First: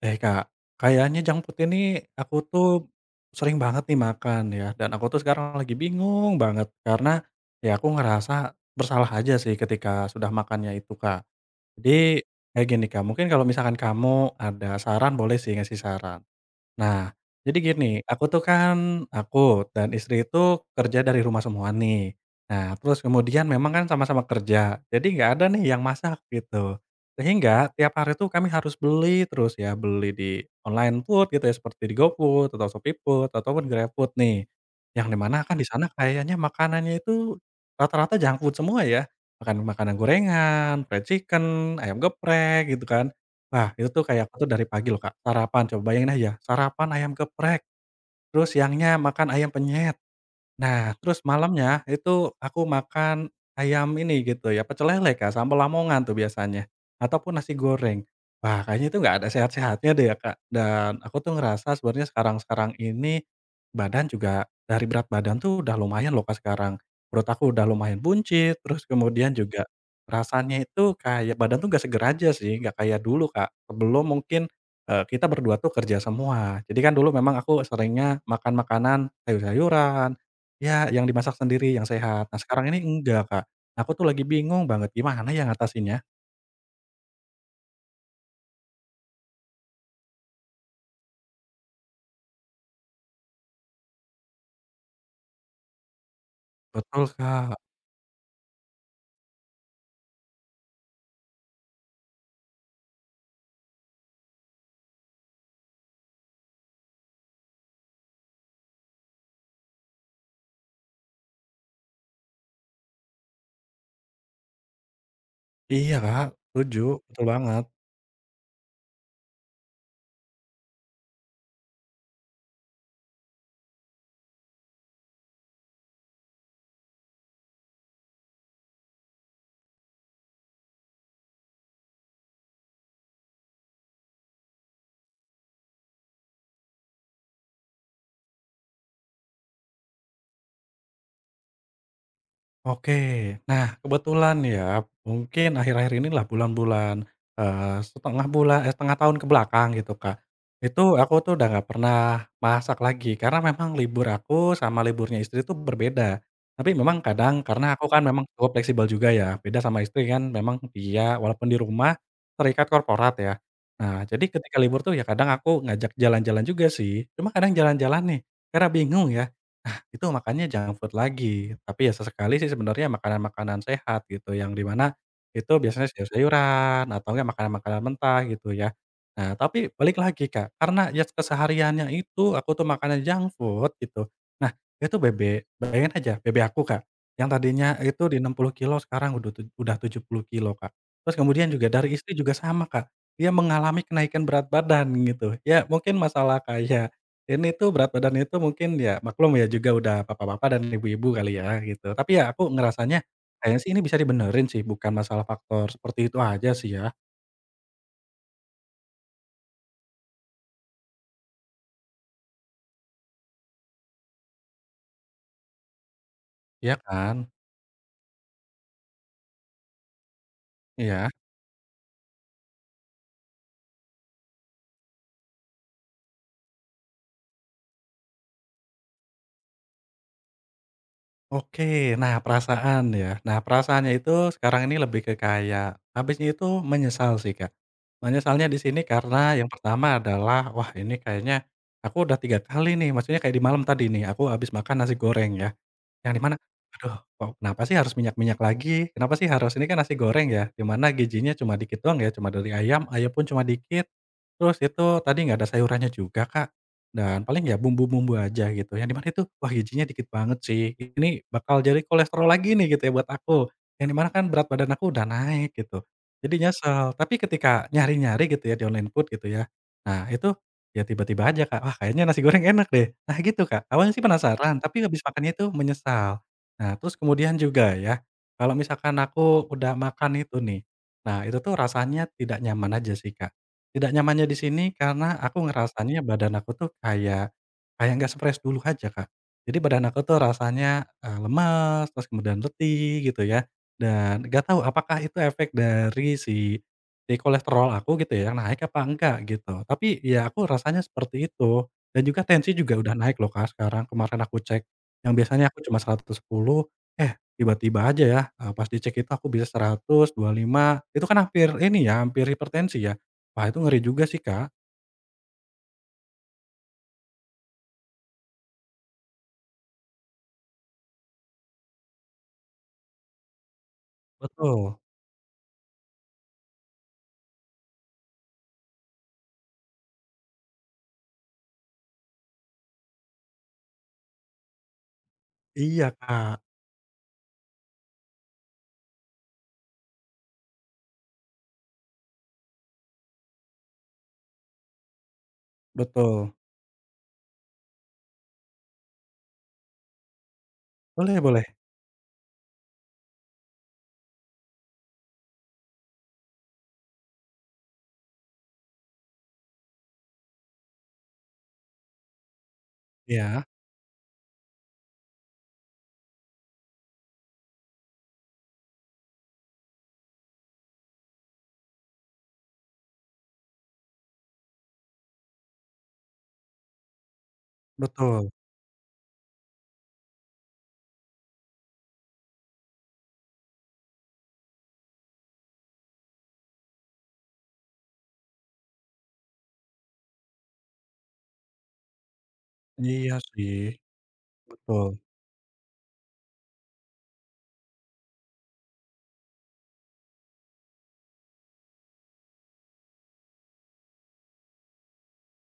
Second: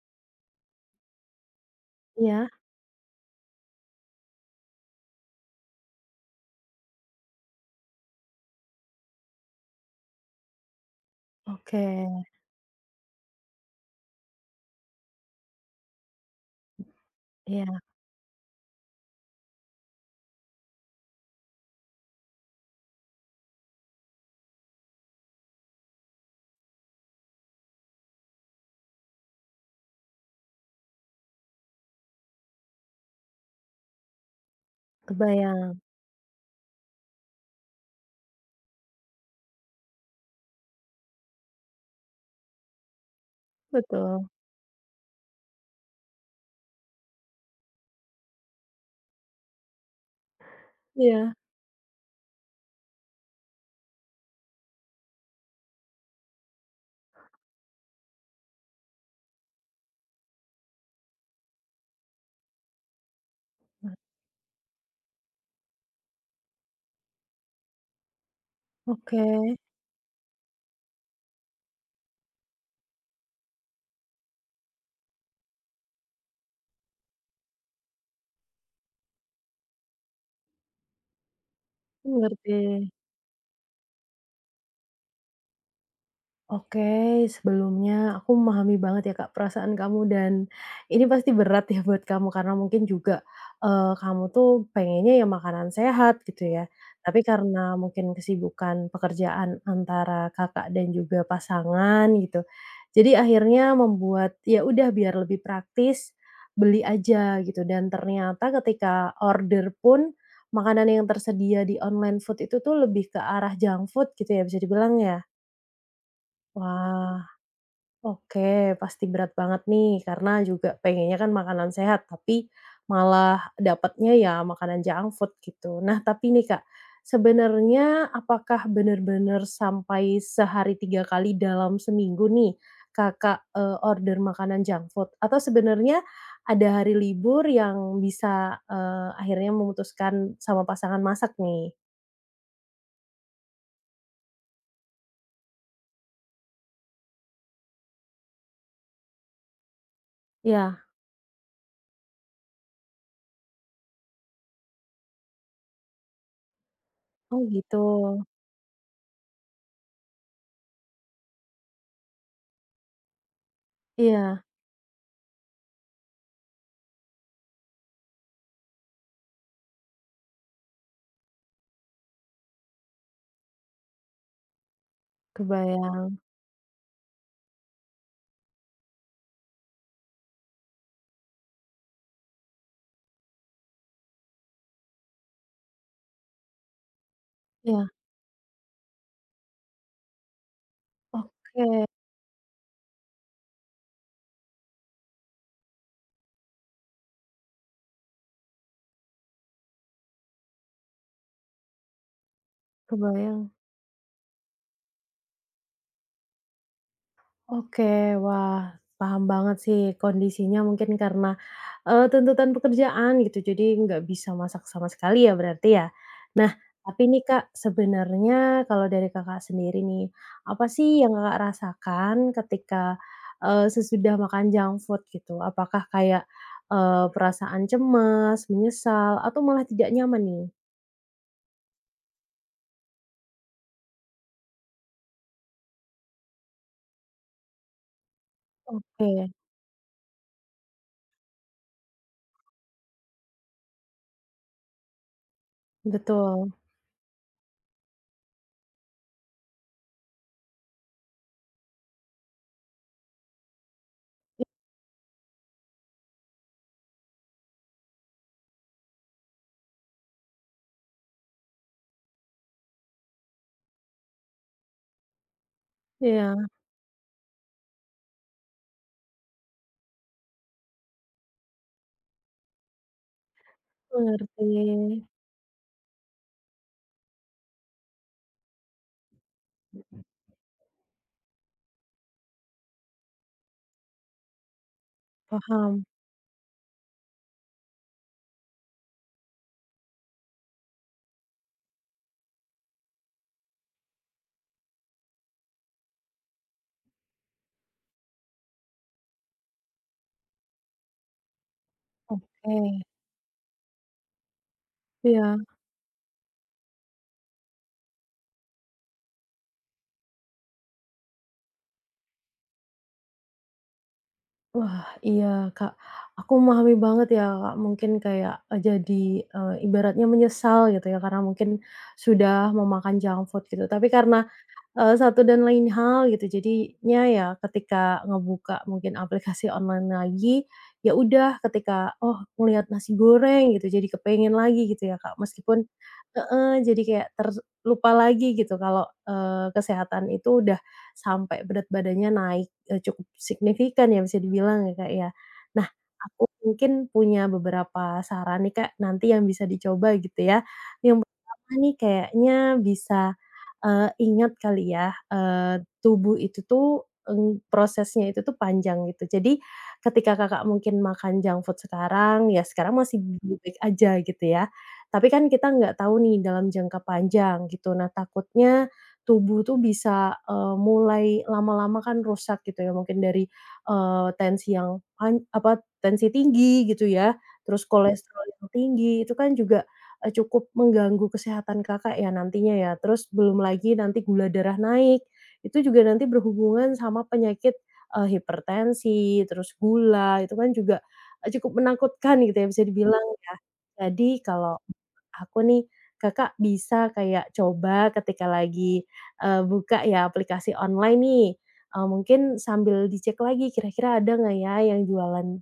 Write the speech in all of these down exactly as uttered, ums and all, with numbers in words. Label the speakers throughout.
Speaker 1: Eh Kak, kayaknya junk food ini aku
Speaker 2: Iya,
Speaker 1: tuh sering banget nih makan ya, dan aku tuh sekarang lagi bingung banget karena ya aku ngerasa bersalah aja sih ketika sudah makannya itu Kak. Jadi
Speaker 2: oke,
Speaker 1: kayak gini Kak, mungkin kalau misalkan kamu ada saran boleh sih ngasih saran. Nah, jadi
Speaker 2: iya
Speaker 1: gini, aku tuh kan aku dan istri itu kerja dari rumah semua nih. Nah, terus kemudian memang kan sama-sama kerja, jadi nggak ada nih yang masak gitu. Sehingga tiap hari tuh kami harus beli terus ya, beli di online food gitu ya, seperti di GoFood atau ShopeeFood ataupun GrabFood nih. Yang di mana kan di
Speaker 2: kebayang,
Speaker 1: sana kayaknya makanannya itu rata-rata junk food semua ya. Makan makanan gorengan, fried chicken, ayam geprek gitu kan. Nah, itu tuh kayak
Speaker 2: betul,
Speaker 1: aku tuh dari pagi loh, Kak, sarapan coba bayangin aja, sarapan ayam geprek, terus siangnya makan ayam penyet. Nah, terus
Speaker 2: iya,
Speaker 1: malamnya itu aku makan ayam ini gitu ya, pecel lele, Kak, sambal Lamongan tuh biasanya, ataupun nasi goreng. Wah, kayaknya itu nggak ada sehat-sehatnya deh ya, Kak. Dan aku tuh ngerasa sebenarnya sekarang-sekarang ini badan juga dari berat badan tuh udah lumayan loh, Kak, sekarang. Perut aku udah lumayan buncit, terus
Speaker 2: oke,
Speaker 1: kemudian juga rasanya itu kayak badan tuh nggak seger aja sih, nggak kayak dulu, Kak. Sebelum mungkin, eee, kita berdua tuh kerja semua. Jadi kan dulu memang aku seringnya makan makanan sayur-sayuran, ya, yang dimasak sendiri, yang sehat. Nah,
Speaker 2: ngerti.
Speaker 1: sekarang ini enggak, Kak. Aku tuh lagi bingung banget gimana ya ngatasinnya.
Speaker 2: Oke, sebelumnya aku memahami banget ya Kak perasaan kamu dan ini pasti berat ya buat kamu karena mungkin juga, eee, kamu tuh pengennya ya makanan sehat gitu ya.
Speaker 1: Betul,
Speaker 2: Tapi
Speaker 1: Kak.
Speaker 2: karena mungkin kesibukan pekerjaan antara Kakak dan juga pasangan gitu, jadi akhirnya membuat ya udah biar lebih praktis, beli aja gitu dan ternyata ketika order pun, makanan yang tersedia di online food itu tuh lebih ke arah junk food gitu ya bisa dibilang ya?
Speaker 1: Iya, Kak, setuju,
Speaker 2: Wah.
Speaker 1: betul banget.
Speaker 2: Oke, pasti berat banget nih karena juga pengennya kan makanan sehat, tapi malah dapatnya ya makanan junk food gitu. Nah, tapi nih Kak, sebenarnya apakah benar-benar sampai sehari tiga kali dalam seminggu nih Kakak, eee, order makanan junk food? Atau sebenarnya ada hari libur yang bisa, eee, akhirnya memutuskan sama pasangan masak nih?
Speaker 1: Oke. Nah, kebetulan ya, mungkin akhir-akhir inilah bulan-bulan, eee, setengah bulan eh, setengah tahun ke belakang gitu, Kak.
Speaker 2: Ya,
Speaker 1: Itu aku tuh udah nggak pernah masak lagi, karena memang libur aku sama liburnya istri tuh berbeda. Tapi memang kadang
Speaker 2: oh
Speaker 1: karena
Speaker 2: gitu.
Speaker 1: aku kan memang cukup fleksibel juga ya, beda sama istri kan memang dia walaupun di rumah terikat korporat ya. Nah, jadi
Speaker 2: Iya,
Speaker 1: ketika libur tuh ya kadang aku ngajak jalan-jalan juga sih, cuma kadang jalan-jalan nih, karena bingung ya itu makannya junk food lagi. Tapi ya sesekali sih sebenarnya makanan-makanan sehat gitu, yang di mana itu biasanya
Speaker 2: kebayang.
Speaker 1: sayur-sayuran atau enggak makanan-makanan mentah gitu ya. Nah, tapi balik lagi, Kak, karena ya kesehariannya itu aku tuh makannya junk food gitu. Nah, itu B B, bayangin aja B B aku, Kak, yang tadinya
Speaker 2: Iya,
Speaker 1: itu di enam puluh kilo sekarang udah tu udah tujuh puluh kilo Kak. Terus kemudian juga
Speaker 2: oke,
Speaker 1: dari istri juga sama, Kak, dia mengalami kenaikan berat badan gitu. Ya mungkin masalah kayak ini tuh berat badan itu mungkin ya maklum ya juga udah papa-papa dan ibu-ibu kali ya gitu. Tapi ya aku ngerasanya
Speaker 2: kebayang.
Speaker 1: kayaknya sih ini bisa dibenerin sih bukan masalah faktor seperti itu aja sih ya,
Speaker 2: Oke, wah, paham banget sih kondisinya mungkin karena, eee, tuntutan pekerjaan gitu jadi nggak bisa masak sama sekali ya berarti ya? Nah
Speaker 1: iya
Speaker 2: tapi
Speaker 1: kan?
Speaker 2: nih Kak sebenarnya kalau dari Kakak sendiri nih, apa sih
Speaker 1: Iya.
Speaker 2: yang Kakak rasakan ketika, eee, sesudah makan junk food gitu? Apakah kayak, eee, perasaan cemas, menyesal, atau malah tidak nyaman nih?
Speaker 1: Oke, nah perasaan ya. Nah perasaannya itu sekarang ini lebih ke kayak habisnya itu menyesal sih, Kak. Menyesalnya di sini
Speaker 2: Oke,
Speaker 1: karena yang pertama adalah wah ini kayaknya aku udah tiga kali nih maksudnya kayak di malam tadi nih aku habis makan nasi goreng ya. Yang di mana,
Speaker 2: betul.
Speaker 1: aduh kok kenapa sih harus minyak-minyak lagi, kenapa sih harus ini kan nasi goreng ya, di mana gizinya cuma dikit doang ya, cuma dari ayam, ayam pun cuma dikit, terus itu tadi nggak ada sayurannya juga Kak, dan paling ya bumbu-bumbu aja gitu, yang di mana itu, wah gizinya dikit banget sih, ini bakal jadi kolesterol lagi nih gitu ya buat aku, yang di mana kan berat badan aku udah naik gitu, jadi
Speaker 2: Iya,
Speaker 1: nyesel. Tapi ketika nyari-nyari gitu ya di online food gitu ya, nah itu ya tiba-tiba aja Kak, "Wah kayaknya nasi goreng enak deh." Nah gitu Kak, awalnya
Speaker 2: aku
Speaker 1: sih
Speaker 2: ngerti,
Speaker 1: penasaran, tapi habis makannya itu menyesal. Nah terus kemudian juga ya, kalau misalkan aku udah makan itu nih, nah itu tuh rasanya tidak nyaman aja sih Kak. Tidak nyamannya di sini karena aku
Speaker 2: paham,
Speaker 1: ngerasanya badan aku tuh kayak kayak nggak sefresh dulu aja Kak. Jadi badan aku tuh rasanya, eee, lemes, terus kemudian letih gitu ya, dan nggak tahu apakah itu efek dari si di kolesterol aku gitu ya, yang naik apa enggak gitu. Tapi ya aku rasanya seperti itu, dan juga tensi juga
Speaker 2: oke,
Speaker 1: udah naik loh Kak sekarang, kemarin aku cek, yang
Speaker 2: iya.
Speaker 1: biasanya aku cuma seratus sepuluh, eh tiba-tiba aja ya, eee, pas dicek itu aku bisa seratus, dua puluh lima, itu kan hampir ini ya, hampir hipertensi ya. Wah itu ngeri juga sih Kak.
Speaker 2: Wah, iya, Kak. Aku memahami banget ya, Kak, mungkin kayak, eee, jadi, eee, ibaratnya menyesal gitu ya, karena mungkin sudah memakan junk food gitu. Tapi karena
Speaker 1: Betul.
Speaker 2: Eee, satu dan lain hal gitu. Jadinya ya ketika ngebuka mungkin aplikasi online lagi, ya udah ketika, oh ngelihat nasi goreng gitu, jadi kepengen lagi gitu ya, Kak. Meskipun
Speaker 1: Iya Kak,
Speaker 2: heeh, jadi kayak terlupa lagi gitu kalau, eee, kesehatan itu udah sampai berat badannya naik, eee, cukup signifikan ya bisa dibilang ya, Kak, ya. Nah, aku
Speaker 1: betul.
Speaker 2: mungkin punya beberapa saran nih, Kak, nanti yang bisa dicoba gitu ya. Yang
Speaker 1: Boleh boleh.
Speaker 2: pertama nih kayaknya bisa eee, ingat kali ya, eee, tubuh itu tuh, eng prosesnya itu tuh panjang gitu. Jadi ketika Kakak mungkin makan junk food sekarang, ya sekarang masih
Speaker 1: Iya,
Speaker 2: baik aja gitu ya. Tapi kan kita nggak tahu nih dalam jangka panjang gitu. Nah takutnya tubuh tuh bisa, eee, mulai lama-lama kan rusak gitu ya, mungkin dari, eee, tensi yang pan apa, tensi tinggi gitu ya, terus kolesterol
Speaker 1: betul.
Speaker 2: yang tinggi, itu kan juga Eee, cukup mengganggu kesehatan Kakak ya nantinya ya, terus belum lagi nanti gula darah naik, itu juga nanti berhubungan sama penyakit, eee, hipertensi, terus gula, itu kan juga, eee, cukup menakutkan gitu ya bisa dibilang
Speaker 1: Iya
Speaker 2: ya.
Speaker 1: sih,
Speaker 2: Jadi kalau
Speaker 1: betul.
Speaker 2: aku nih, Kakak bisa kayak coba ketika lagi, eee, buka ya aplikasi online nih, eee, mungkin sambil dicek lagi kira-kira ada nggak ya yang jualan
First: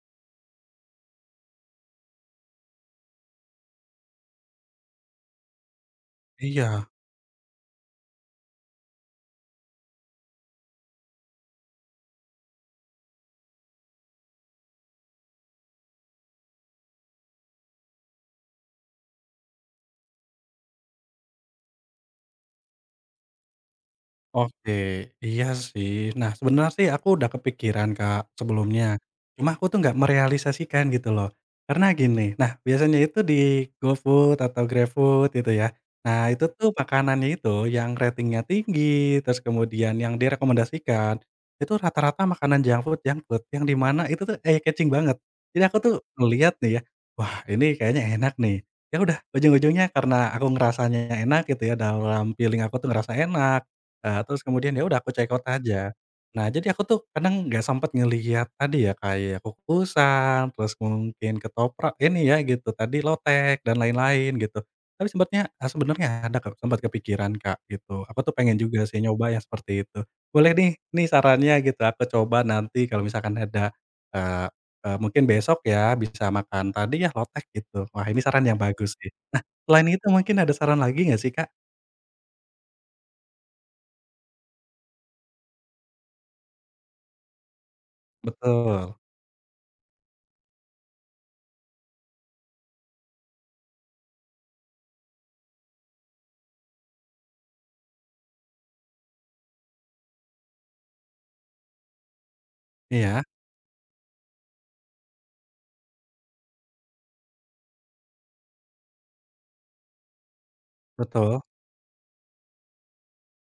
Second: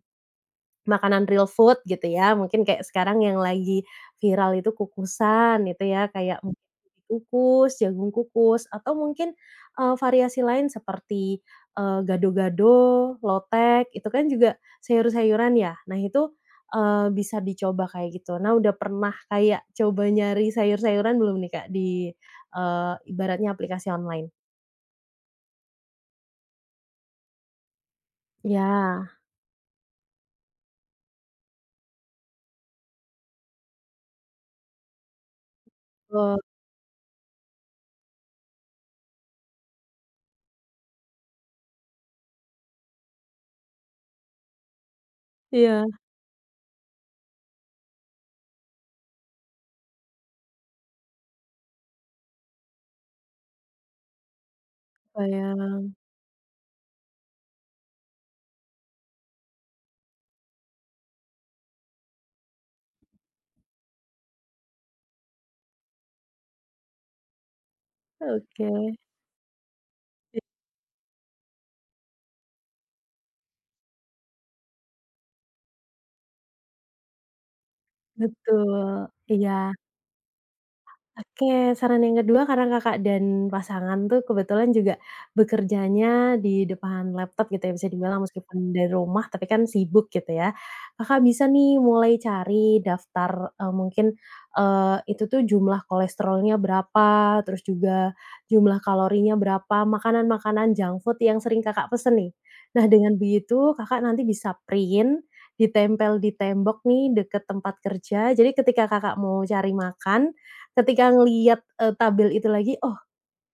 Speaker 2: makanan real food gitu ya, mungkin kayak sekarang yang lagi viral itu kukusan itu ya, kayak mungkin
Speaker 1: Iya.
Speaker 2: ubi kukus, jagung kukus, atau mungkin, eee, variasi lain seperti, eee, gado-gado, lotek, itu kan juga sayur-sayuran ya. Nah itu, eee, bisa dicoba kayak gitu. Nah udah pernah kayak coba nyari sayur-sayuran belum nih Kak di, eee, ibaratnya aplikasi online?
Speaker 1: Oke, iya sih. Nah, sebenarnya sih aku udah kepikiran, Kak, sebelumnya.
Speaker 2: Ya,
Speaker 1: Cuma aku tuh nggak merealisasikan gitu loh. Karena gini, nah biasanya itu di GoFood atau GrabFood gitu ya. Nah,
Speaker 2: betul.
Speaker 1: itu tuh makanannya itu yang ratingnya tinggi, terus kemudian yang direkomendasikan, itu rata-rata makanan junk food junk food yang di mana itu tuh eye-catching banget. Jadi aku
Speaker 2: Iya,
Speaker 1: tuh ngelihat nih ya, wah ini kayaknya enak nih. Ya udah, ujung-ujungnya karena aku ngerasanya enak gitu ya, dalam feeling aku tuh ngerasa enak, Eee, terus kemudian ya udah aku check out
Speaker 2: kebayang.
Speaker 1: aja. Nah, jadi aku tuh kadang nggak sempet ngelihat tadi ya kayak kukusan, terus mungkin ketoprak ini ya gitu, tadi lotek dan lain-lain gitu. Tapi sempatnya eee, sebenarnya ada Kak, sempat kepikiran Kak, gitu. Aku tuh pengen
Speaker 2: Oke.
Speaker 1: juga sih nyoba yang seperti itu. Boleh nih nih sarannya gitu, aku coba nanti kalau misalkan ada, eee eee, mungkin besok ya bisa makan tadi ya lotek gitu. Wah, ini saran yang bagus
Speaker 2: Betul.
Speaker 1: sih.
Speaker 2: Iya.
Speaker 1: Selain itu mungkin ada saran lagi nggak sih Kak?
Speaker 2: Oke, saran yang kedua karena Kakak dan pasangan tuh kebetulan juga bekerjanya di depan laptop gitu ya, bisa dibilang meskipun dari
Speaker 1: Betul.
Speaker 2: rumah tapi kan sibuk gitu ya. Kakak bisa nih mulai cari daftar, eee, mungkin, eee, itu tuh jumlah kolesterolnya berapa, terus juga jumlah kalorinya berapa, makanan-makanan junk food yang sering Kakak pesen nih. Nah dengan
Speaker 1: Iya,
Speaker 2: begitu Kakak nanti bisa print, ditempel di tembok nih deket tempat kerja, jadi ketika Kakak mau cari makan, ketika
Speaker 1: betul.
Speaker 2: ngelihat, eee, tabel itu lagi, oh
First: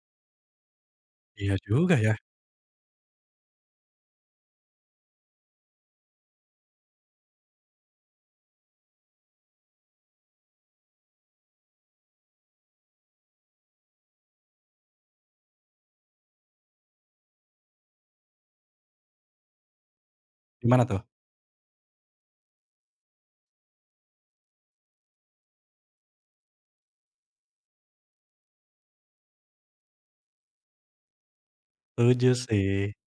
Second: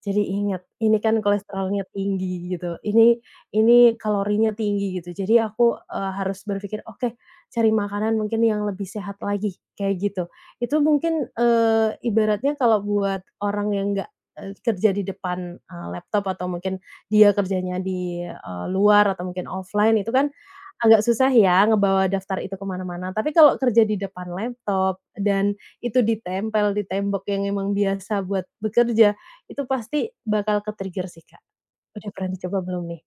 Speaker 2: jadi ingat, ini kan
Speaker 1: Iya
Speaker 2: kolesterolnya
Speaker 1: juga ya,
Speaker 2: tinggi gitu, ini ini kalorinya tinggi gitu. Jadi aku, eee, harus berpikir, "Oke, cari makanan mungkin yang lebih sehat lagi," kayak gitu. Itu mungkin, eee, ibaratnya kalau buat orang yang nggak, eee, kerja di depan, eee, laptop atau mungkin dia kerjanya di, eee, luar atau mungkin offline itu kan
Speaker 1: gimana tuh?
Speaker 2: agak susah ya ngebawa daftar itu kemana mana. Tapi kalau kerja di depan laptop dan itu ditempel di tembok yang emang biasa buat bekerja, itu pasti bakal ke-trigger sih, Kak. Udah
Speaker 1: Setuju
Speaker 2: pernah dicoba
Speaker 1: sih.
Speaker 2: belum nih?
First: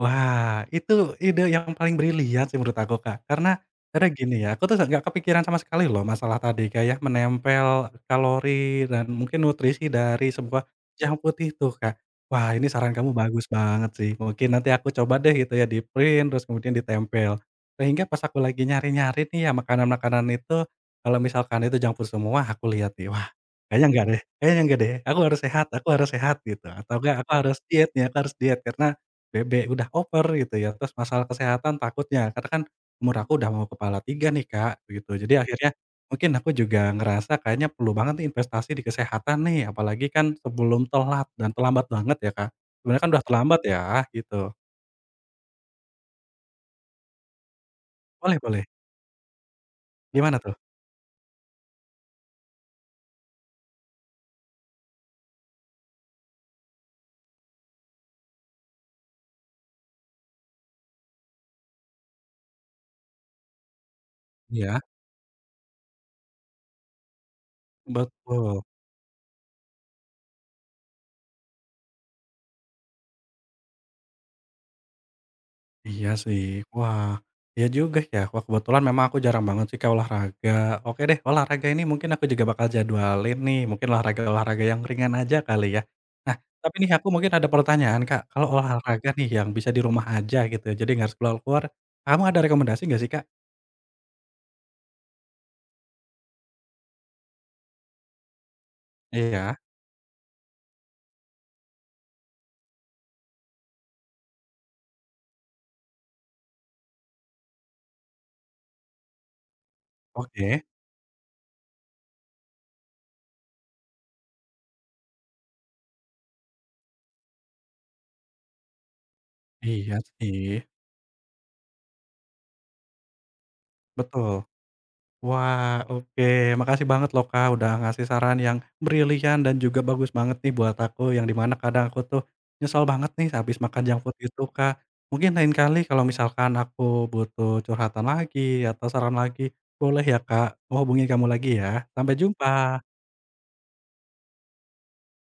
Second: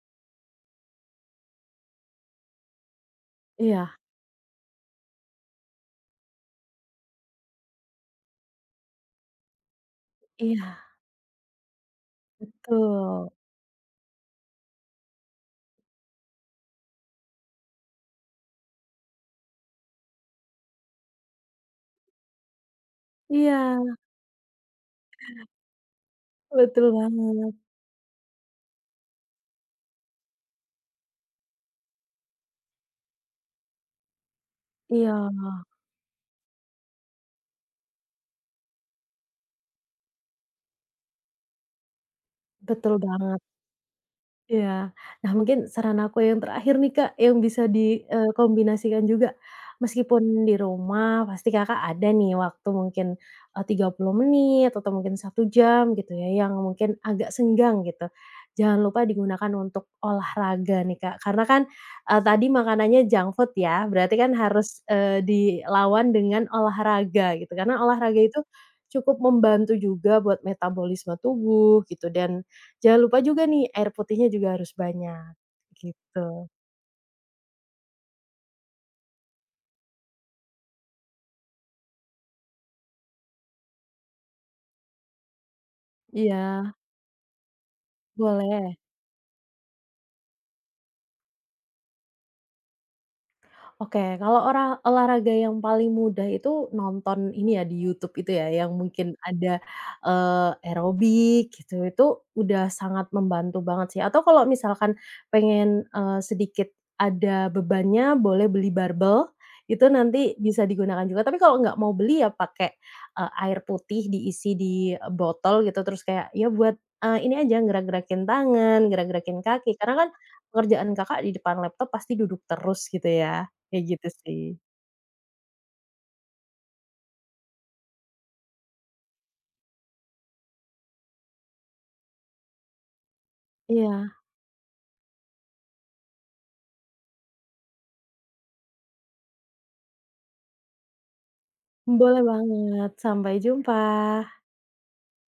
Speaker 1: Wah, itu ide yang paling brilian sih menurut aku, Kak. Karena
Speaker 2: Iya
Speaker 1: karena gini ya, aku tuh nggak kepikiran sama sekali loh masalah tadi kayak menempel kalori dan mungkin nutrisi dari sebuah
Speaker 2: iya,
Speaker 1: yang putih itu, Kak. Wah, ini saran kamu
Speaker 2: betul.
Speaker 1: bagus banget sih. Mungkin nanti aku coba deh gitu ya di-print terus kemudian ditempel. Sehingga pas aku lagi nyari-nyari nih ya makanan-makanan itu, kalau misalkan itu junk food semua aku lihat nih, wah kayaknya
Speaker 2: Iya,
Speaker 1: enggak deh kayaknya enggak deh, aku harus sehat aku harus sehat gitu
Speaker 2: betul
Speaker 1: atau enggak aku
Speaker 2: banget.
Speaker 1: harus diet nih, aku harus diet karena Bebek, udah over gitu ya, terus masalah kesehatan takutnya, karena kan umur aku udah mau kepala tiga nih, Kak,
Speaker 2: Iya,
Speaker 1: gitu. Jadi akhirnya mungkin aku juga ngerasa kayaknya perlu banget nih investasi di kesehatan nih, apalagi kan sebelum telat dan terlambat banget ya, Kak.
Speaker 2: betul
Speaker 1: Sebenarnya kan udah
Speaker 2: banget.
Speaker 1: terlambat ya, gitu.
Speaker 2: Iya. Nah, mungkin saran aku yang terakhir nih, Kak, yang bisa
Speaker 1: Boleh boleh,
Speaker 2: dikombinasikan juga.
Speaker 1: gimana
Speaker 2: Meskipun
Speaker 1: tuh?
Speaker 2: di rumah pasti Kakak ada nih waktu mungkin, eh, tiga puluh menit atau mungkin satu jam gitu ya, yang mungkin agak senggang gitu. Jangan lupa digunakan untuk olahraga nih, Kak. Karena kan, eee, tadi makanannya junk food ya, berarti kan
Speaker 1: Iya,
Speaker 2: harus, eee, dilawan dengan olahraga gitu. Karena olahraga itu
Speaker 1: betul.
Speaker 2: cukup membantu juga buat metabolisme tubuh gitu dan jangan lupa juga nih, air putihnya juga harus banyak,
Speaker 1: Iya sih.
Speaker 2: gitu.
Speaker 1: Wah, iya juga ya. Wah, kebetulan memang aku jarang banget sih, Kak, olahraga. Oke deh, olahraga ini mungkin aku juga bakal jadwalin nih, mungkin olahraga-olahraga yang ringan aja kali ya. Nah,
Speaker 2: Iya,
Speaker 1: tapi nih aku mungkin ada pertanyaan, Kak. Kalau
Speaker 2: boleh.
Speaker 1: olahraga nih yang bisa di rumah aja gitu, jadi nggak harus keluar-keluar, kamu ada rekomendasi nggak sih, Kak?
Speaker 2: Oke, kalau orang olahraga yang paling mudah itu nonton ini ya, di YouTube itu ya, yang mungkin
Speaker 1: Iya,
Speaker 2: ada, eee, aerobik gitu, itu udah sangat membantu banget sih, atau kalau misalkan pengen, eee, sedikit ada bebannya boleh beli barbel, itu nanti
Speaker 1: oke.
Speaker 2: bisa digunakan juga. Tapi kalau nggak mau beli ya pakai, eee, air putih diisi di botol gitu, terus kayak ya buat, eee, ini aja gerak-gerakin tangan, gerak-gerakin kaki, karena
Speaker 1: Iya
Speaker 2: kan
Speaker 1: sih,
Speaker 2: pekerjaan Kakak di depan laptop pasti duduk terus gitu ya. Kayak gitu
Speaker 1: betul.
Speaker 2: sih.
Speaker 1: Wah, oke. Makasih banget loh, Kak, udah ngasih saran yang brilian dan juga bagus banget nih buat aku, yang di mana kadang aku tuh nyesel banget nih habis makan junk
Speaker 2: Iya,
Speaker 1: food itu, Kak. Mungkin lain kali kalau misalkan aku butuh curhatan lagi atau saran lagi, boleh ya, Kak, mau hubungi kamu lagi ya. Sampai
Speaker 2: boleh banget.
Speaker 1: jumpa.
Speaker 2: Sampai jumpa.